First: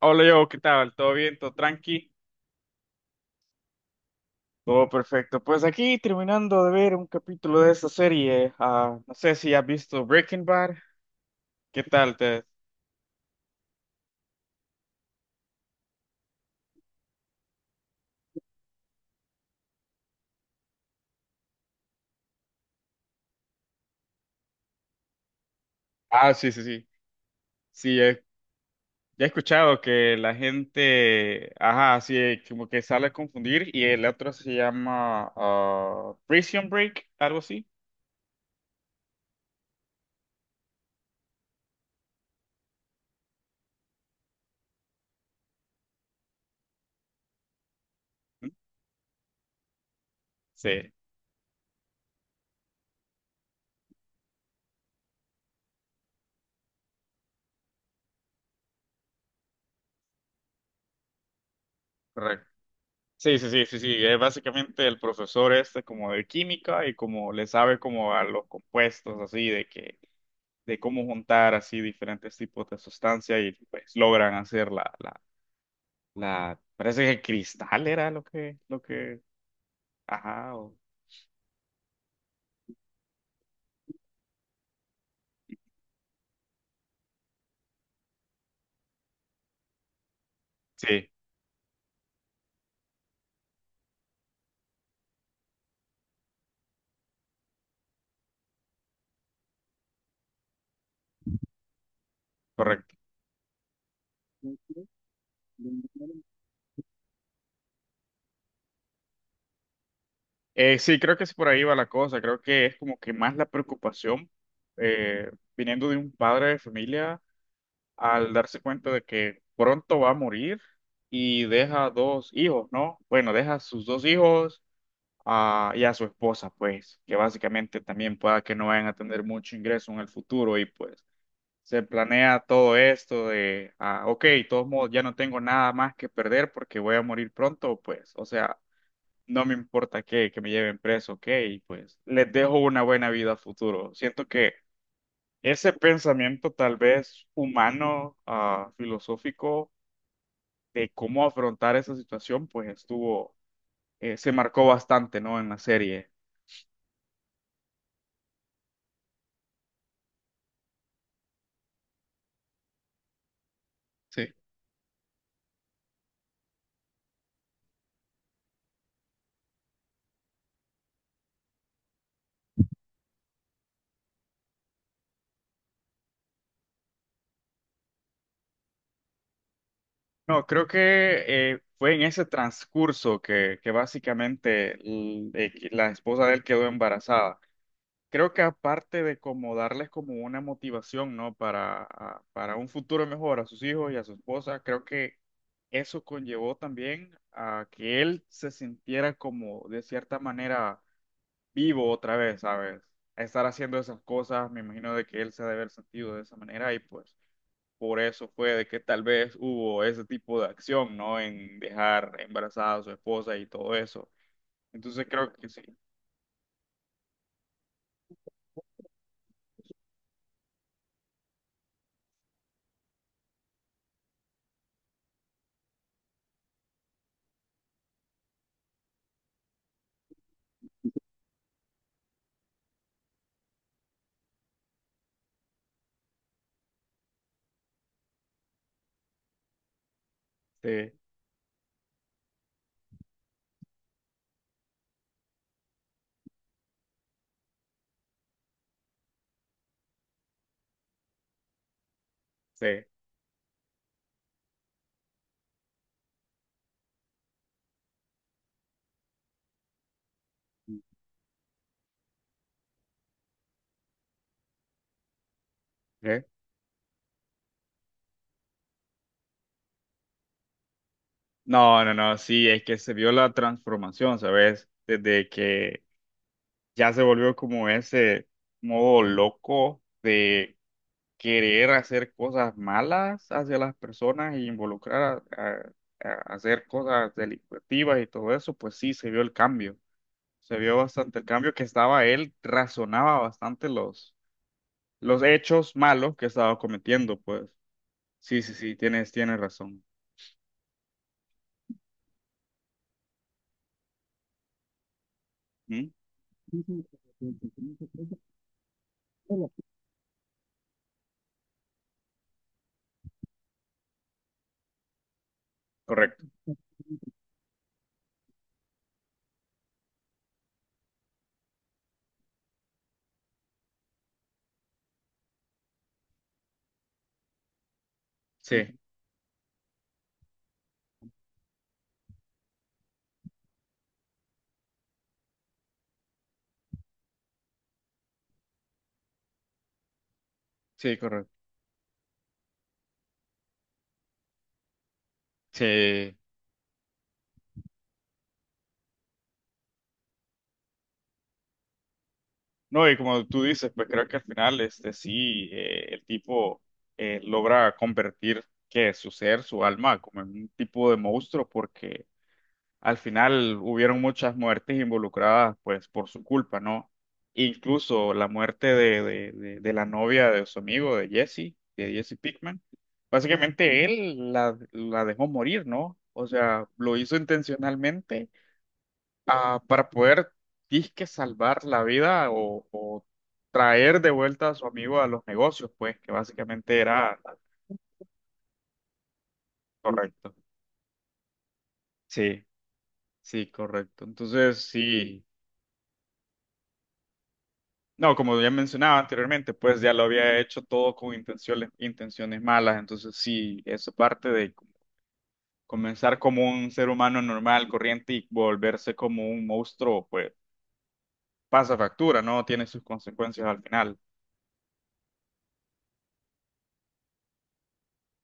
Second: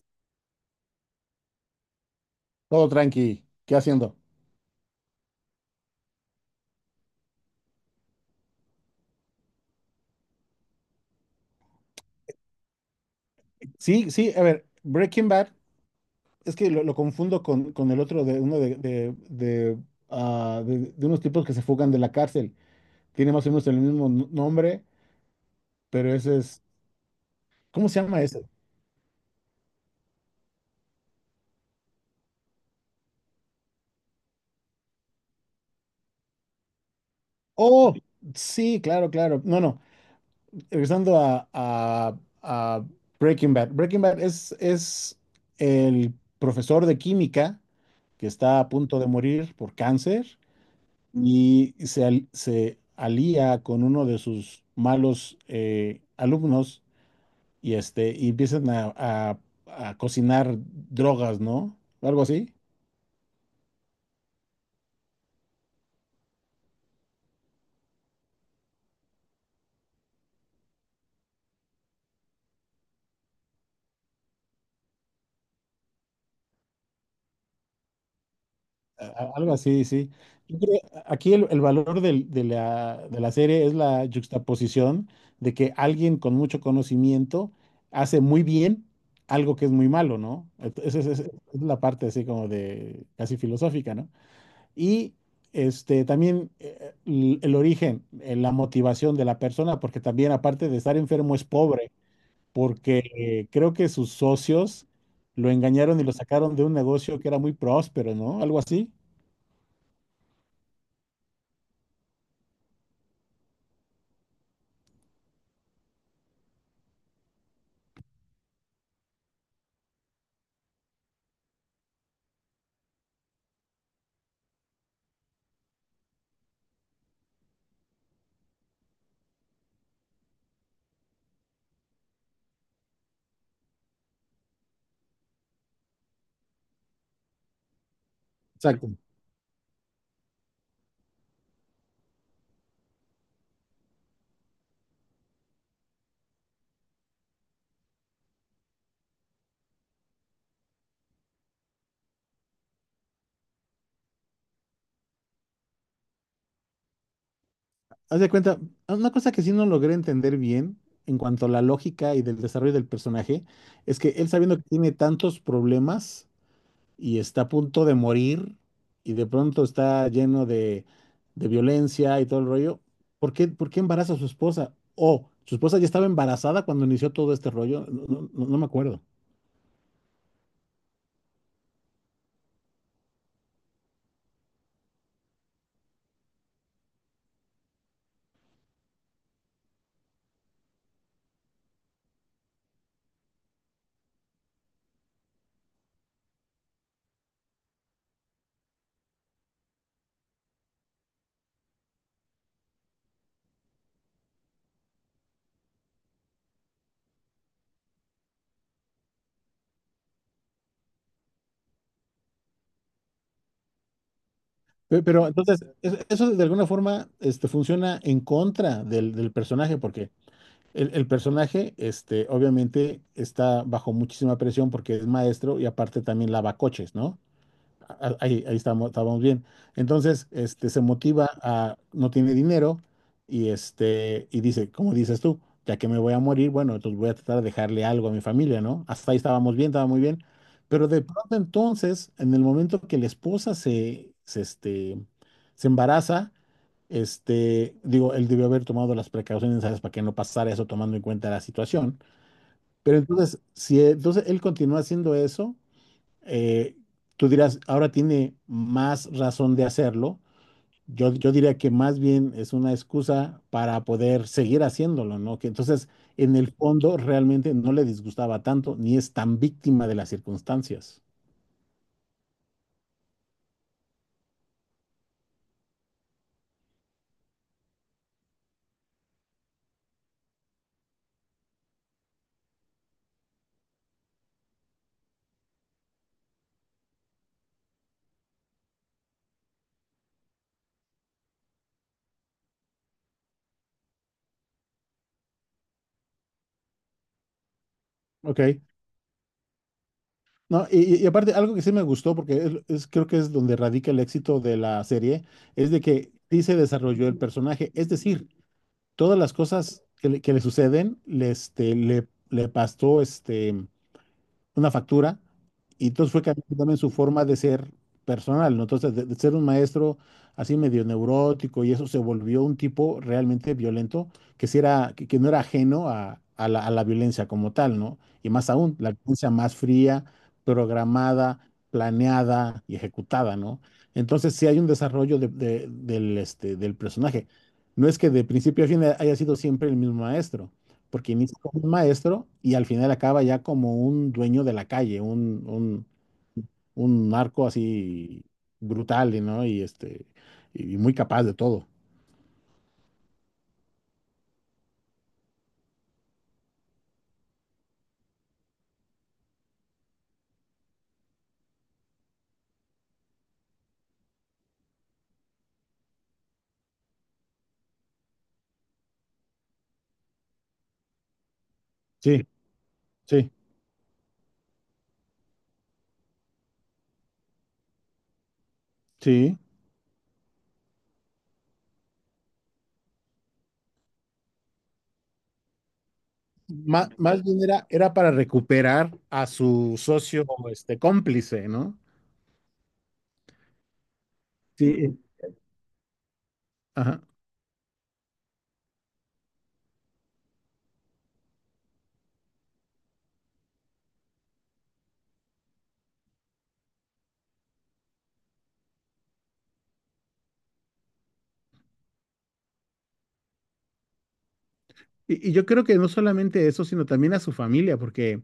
Hola yo, ¿qué tal? ¿Todo bien? ¿Todo tranqui? Todo tranqui. ¿Qué haciendo? Todo perfecto. Pues aquí terminando de ver un capítulo de esta serie. No sé si has visto Breaking Bad. ¿Qué tal? Te... Sí, sí, a ver, Breaking Bad, es que lo confundo con el otro de unos tipos que se fugan de la cárcel. Tiene más o menos el mismo nombre, pero ese Ah, sí, sí, es. sí. ¿Cómo Sí, se llama he, ese? ya he escuchado que la gente, ajá, sí, como que sale a confundir y el otro se llama Prison Break, algo así. Oh, sí, claro, claro. No, no. Regresando a Breaking Bad. Breaking Bad es el profesor de química que ¿Mm? está a punto de morir por cáncer Sí, y se alía con uno de sus malos alumnos y, este, y empiezan a cocinar drogas, ¿no? Algo correcto. así. Sí, sí, sí, sí, sí. Es básicamente el profesor este como de química y como le sabe como a los compuestos así de que de cómo juntar así diferentes tipos de sustancias y pues logran hacer la parece que cristal era lo que, Algo así, sí. ajá, Yo o- creo- Aquí el valor de la serie es la juxtaposición de que alguien con mucho conocimiento hace muy bien algo que es muy malo, ¿no? Esa sí, es la parte así como de casi filosófica, ¿no? Y este, también el origen, la motivación de la persona, porque también aparte de estar enfermo es pobre, correcto. porque creo que sus socios lo engañaron y lo sacaron de un negocio que era muy próspero, ¿no? Algo así. Sí, creo que es por ahí va la cosa, creo que es como que más la preocupación eh, viniendo de un padre de familia al darse cuenta de que pronto va a morir y deja dos hijos, ¿no? Bueno, deja sus dos hijos a- y a su esposa, pues, que básicamente también pueda que no vayan a tener mucho ingreso en el futuro y pues se planea todo esto de, ok, de todos modos ya no tengo nada más que perder porque voy a morir pronto, pues, o sea, Exacto. no me importa que me lleven preso, ok, y pues les dejo una buena vida a futuro. Siento que ese pensamiento tal vez humano, filosófico, de cómo afrontar esa situación, pues estuvo, se marcó bastante, ¿no? En la serie. Haz de cuenta, una cosa que sí no logré entender bien en cuanto a la lógica y del desarrollo del personaje, es que él Sí. sabiendo que tiene tantos problemas, y está a punto de morir y de pronto está lleno de violencia y todo el rollo, ¿ por qué embaraza a su esposa? ¿O su esposa ya estaba embarazada cuando inició todo este rollo? No me acuerdo. No, creo que fue en ese transcurso que básicamente l- que la esposa de él quedó embarazada. Creo que aparte de como darles como una motivación, ¿no? Para, a- para un futuro mejor a sus hijos y a su esposa, creo que eso conllevó también a que él se sintiera como de cierta manera vivo otra vez, ¿sabes? A estar haciendo esas cosas, me imagino de que él se ha de haber sentido de esa manera y pues por eso fue de que tal vez hubo ese tipo de acción, ¿no? En dejar embarazada a su esposa y todo eso. Entonces Pero creo que sí, entonces, eso de alguna forma este, funciona en contra del personaje, porque el personaje este, obviamente está bajo muchísima presión porque es maestro y aparte también lava coches, ¿no? Ah, ahí, estábamos bien. Entonces, este, se motiva a, no tiene dinero y, este, y dice, como dices tú, ya que me voy a morir, bueno, entonces voy a tratar de dejarle algo a mi familia, ¿no? Hasta ahí estábamos bien, estaba muy bien. Pero sí, de pronto entonces, en el momento que la esposa este, se embaraza, este, digo, él debió haber tomado las precauciones necesarias para que no pasara eso tomando en cuenta la situación. sí. Pero entonces, si e- entonces él continúa haciendo eso, eh, tú dirás, ahora tiene más razón de hacerlo. Yo diría que más bien es una excusa para poder seguir haciéndolo, ¿no? Que entonces, ¿Eh? en el fondo, realmente no le disgustaba tanto, ni es tan víctima de las circunstancias. No, no, no, sí, es que se vio la transformación, ¿sabes? Desde que ya se volvió como ese modo loco de querer hacer cosas malas hacia las personas y involucrar a hacer cosas delictivas y todo eso, pues sí, se vio el cambio. Se vio bastante el cambio que estaba él, razonaba bastante los hechos malos que estaba cometiendo, pues. Ok. Sí, sí, sí, tienes razón. No, y aparte, algo que sí me gustó, porque creo que es donde radica el éxito de la serie, es de ¿Mm? que sí se desarrolló el personaje. Es decir, todas las cosas que le suceden, le pasó este, una factura, y entonces fue Correcto. cambiando también su forma de ser personal, ¿no? Entonces, de ser un maestro así medio neurótico y eso se volvió un tipo realmente violento, que no era ajeno a a la violencia como tal, ¿no? Y más aún, Sí, la violencia más fría, programada, planeada y ejecutada, ¿no? Entonces, sí hay un desarrollo del personaje. No es que de principio a fin haya sido siempre el mismo maestro sí, porque correcto. inicia como un maestro y al final acaba ya como un dueño de la calle, Sí. un narco así brutal, y ¿no? Y este, y muy capaz de todo. No, y como tú dices, pues creo que al final, este, sí, el tipo logra convertir que su ser, su alma, como en un tipo de monstruo, porque al final hubieron muchas muertes involucradas, pues, por su culpa, ¿no? Incluso la muerte de la novia de su amigo, de Jesse Sí, Pickman. sí, Básicamente él la dejó morir, ¿no? O sea, lo hizo intencionalmente sí. Para poder, disque, salvar la vida o traer de vuelta a su amigo a los negocios, pues, que básicamente era Más bien era, era para recuperar a su socio, correcto. este, cómplice, ¿no? Sí, sí, correcto. Entonces, Sí, sí. ajá. No, como ya mencionaba anteriormente, pues ya lo había hecho todo con intenciones, intenciones malas. Entonces, sí, eso parte de comenzar como un ser humano normal, corriente y volverse como un monstruo, pues pasa factura, ¿no? Tiene sus consecuencias al final. Y yo creo que no solamente eso, sino también a su familia, porque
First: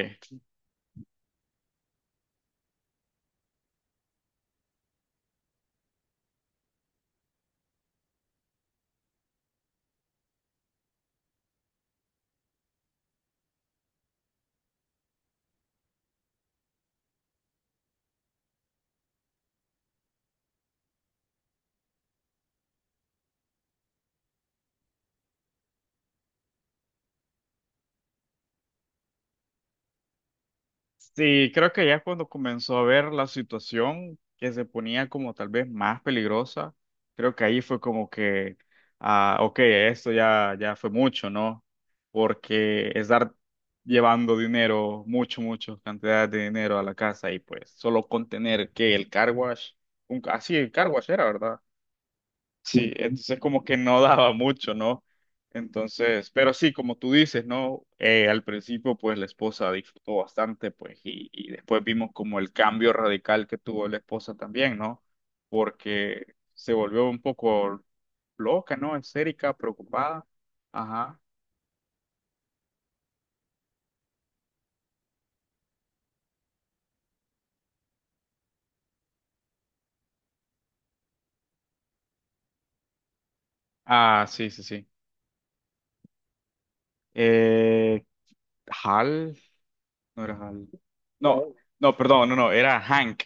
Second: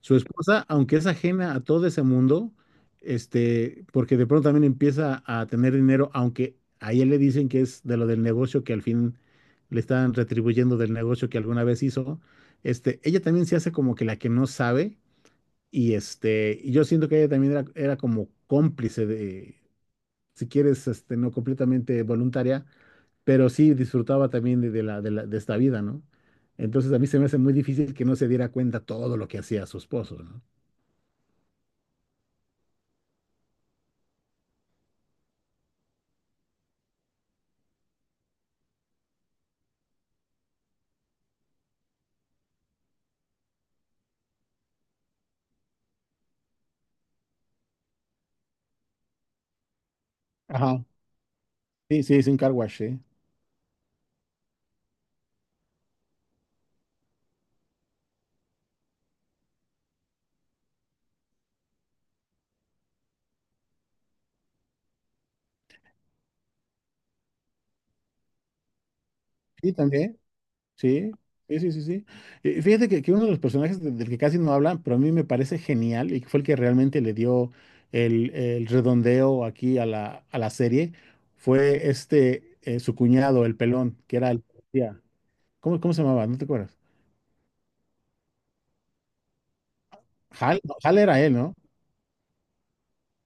su esposa, aunque es ajena a todo ese mundo, este, porque de pronto también empieza a tener dinero, aunque a ella le dicen que es de lo del negocio que al fin le están retribuyendo del negocio que alguna vez hizo, este, ella también se hace como que la que no sabe, y este, y yo siento que ella también era, era como cómplice de, si quieres, este, no completamente voluntaria, pero sí disfrutaba también de esta vida, ¿no? Entonces a mí se me hace muy difícil que no se diera cuenta todo lo que hacía su esposo, ¿no? Sí, creo que ya cuando comenzó a ver la situación que se ponía como tal vez más peligrosa, creo que ahí fue como que, ok, esto ya, ya fue mucho, ¿no? Porque estar llevando dinero, mucho, mucho, cantidad de dinero a la casa y pues solo contener que el car wash, un, así el Ajá, car wash era, ¿verdad? sí, sí, es un car wash, Sí, sí. entonces como que no daba mucho, ¿no? Entonces, pero sí, como tú dices, ¿no? Al principio, pues la esposa disfrutó bastante, pues, y después vimos como el cambio radical que tuvo la esposa también, ¿no? Porque se volvió un poco loca, ¿no? Esérica, Sí, también, preocupada. sí, Ajá. sí, sí, sí, sí. Fíjate que uno de los personajes del que casi no hablan, pero a mí me parece genial y que fue el que realmente le dio el redondeo aquí a la serie, fue este, su cuñado, el pelón, que Ah, era el sí, sí, sí. policía. ¿Cómo, cómo se llamaba? ¿No te acuerdas? Eh, Hal, no era Hal, Hal. no, Hal era él, ¿no? No, no, perdón, no, no, era Hank.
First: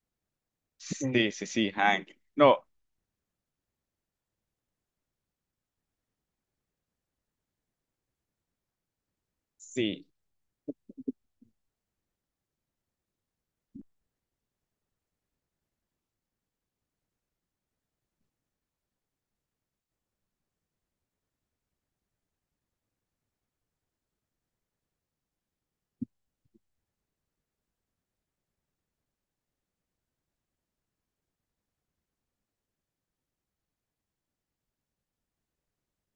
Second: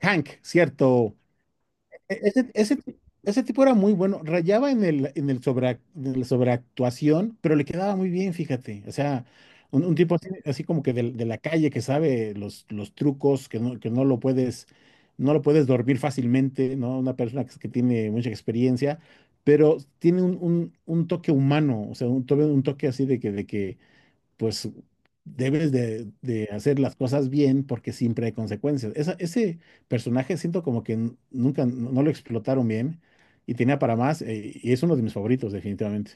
Hank, cierto. Sí, sí, sí, Hank. Ese, No, ese, ese tipo era muy bueno, rayaba en el sobre en la sobreactuación, pero le quedaba muy bien, fíjate. O sea, un sí. tipo así, así como que de la calle que sabe los trucos, que no lo puedes, no lo puedes dormir fácilmente, ¿no? Una persona que tiene mucha experiencia, pero tiene un toque humano, o sea, un toque así de que pues debes de hacer las cosas bien porque siempre hay consecuencias. Ese personaje siento como que n- nunca no, no lo explotaron bien y tenía para más, y es uno de mis favoritos definitivamente.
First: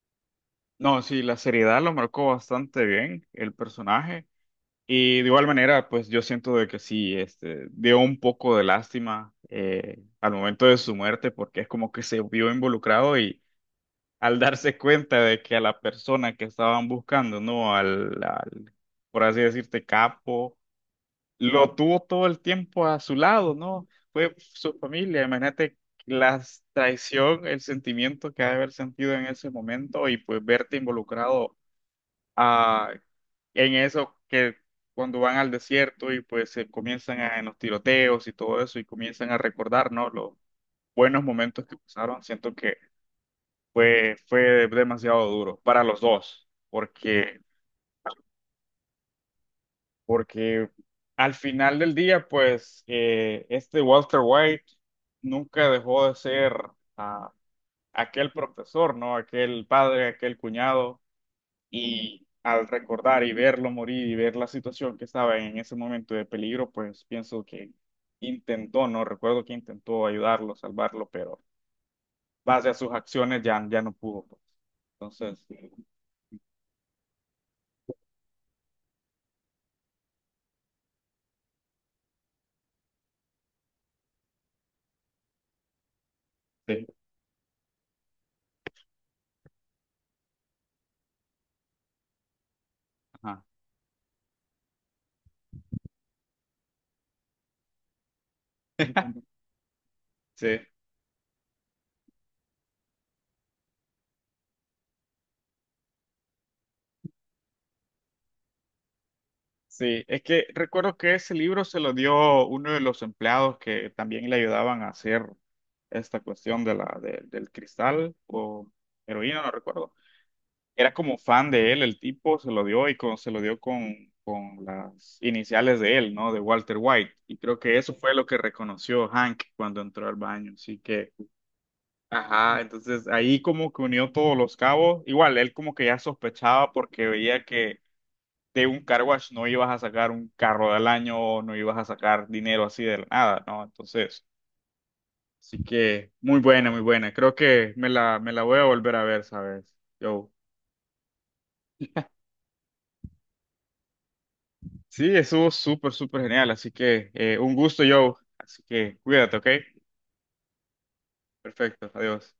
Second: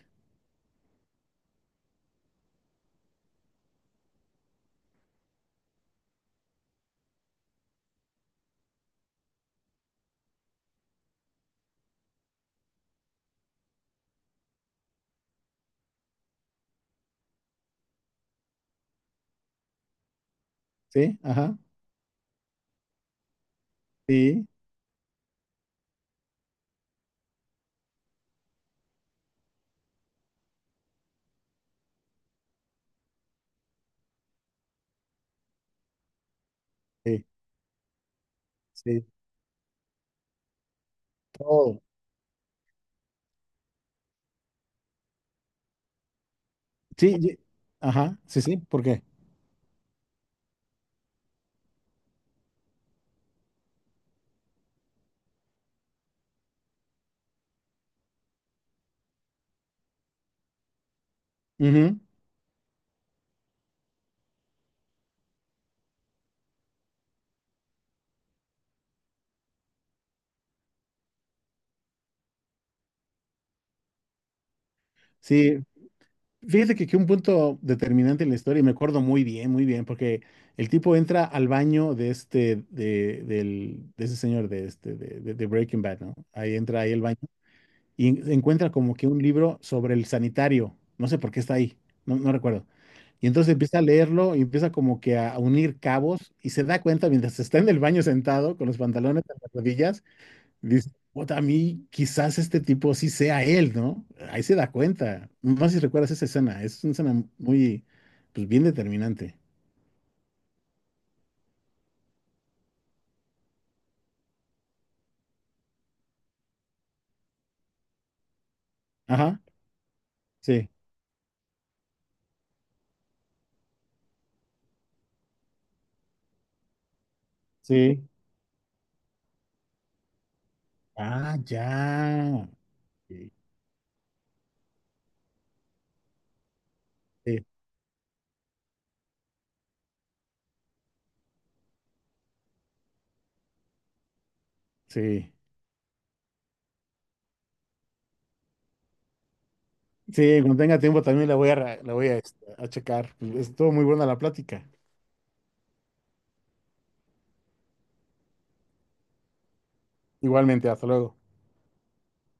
No, sí, la seriedad lo marcó bastante bien el personaje y de igual manera, pues yo siento de que sí, este, dio un poco de lástima al momento de su muerte porque es como que se vio involucrado y al darse cuenta de que a la persona que estaban buscando, ¿no? Al, al, por así decirte, capo, Sí, ajá, lo tuvo todo el tiempo a su lado, ¿no? Fue sí, su familia, imagínate la traición, el sentimiento que ha de haber sentido en ese momento y pues verte involucrado ah, en eso que cuando van al desierto y pues se comienzan sí, a, en los tiroteos y todo eso y sí, comienzan a recordar, ¿no? Los buenos momentos que todo. pasaron, siento que fue demasiado duro para los dos, Sí, porque, ajá, sí, sí, ¿por qué? porque al final del día, pues este Walter White nunca dejó de ser ah, aquel profesor, ¿no? Aquel padre, aquel cuñado. Ujú. Y al recordar y verlo morir y ver la situación que estaba en ese momento de peligro, pues pienso que intentó, no recuerdo que intentó ayudarlo, salvarlo, pero base a sus acciones ya no pudo pues. Entonces, Sí, fíjate que un punto determinante en la historia, y me acuerdo muy bien, porque el tipo entra al baño de ese señor, de este, de Breaking Bad, ¿no? Ahí entra sí, ahí el baño. Y encuentra como que un libro sobre el sanitario, no sé por qué está ahí, no recuerdo. Y ajá, entonces empieza a leerlo y empieza como que a unir cabos y se da cuenta mientras está en el baño sentado con los pantalones en las rodillas, sí. dice, "Puta, a mí quizás este tipo sí sea él, ¿no?" Ahí se da cuenta. No sé si recuerdas esa escena, es una escena muy, pues bien determinante. Sí, es que recuerdo que ese libro se lo dio uno de los empleados que también le ayudaban a hacer esta cuestión de la, de- del cristal o Ajá, heroína, no recuerdo. sí, Era como fan de él, el tipo se lo dio y con- se lo dio con las iniciales de él, ¿no? De Walter White. Y creo que eso sí. fue lo que reconoció Hank cuando entró al baño. Así que, Ah, ya. ajá, entonces Sí, ahí como que unió todos los cabos. Igual, él como que ya sospechaba porque sí, veía que de un car wash no ibas a sacar un carro del año, no ibas a sacar dinero así de la nada, ¿no? Entonces, sí. así que muy buena, muy buena. Creo que me la voy a volver a ver, ¿sabes? Yo. Sí, cuando tenga tiempo también la voy a, la voy a, este, a checar. Estuvo muy buena la plática. Sí, estuvo súper, súper genial. Así que un gusto, Joe. Así que cuídate, ¿ok? Igualmente, hasta luego. Perfecto, adiós.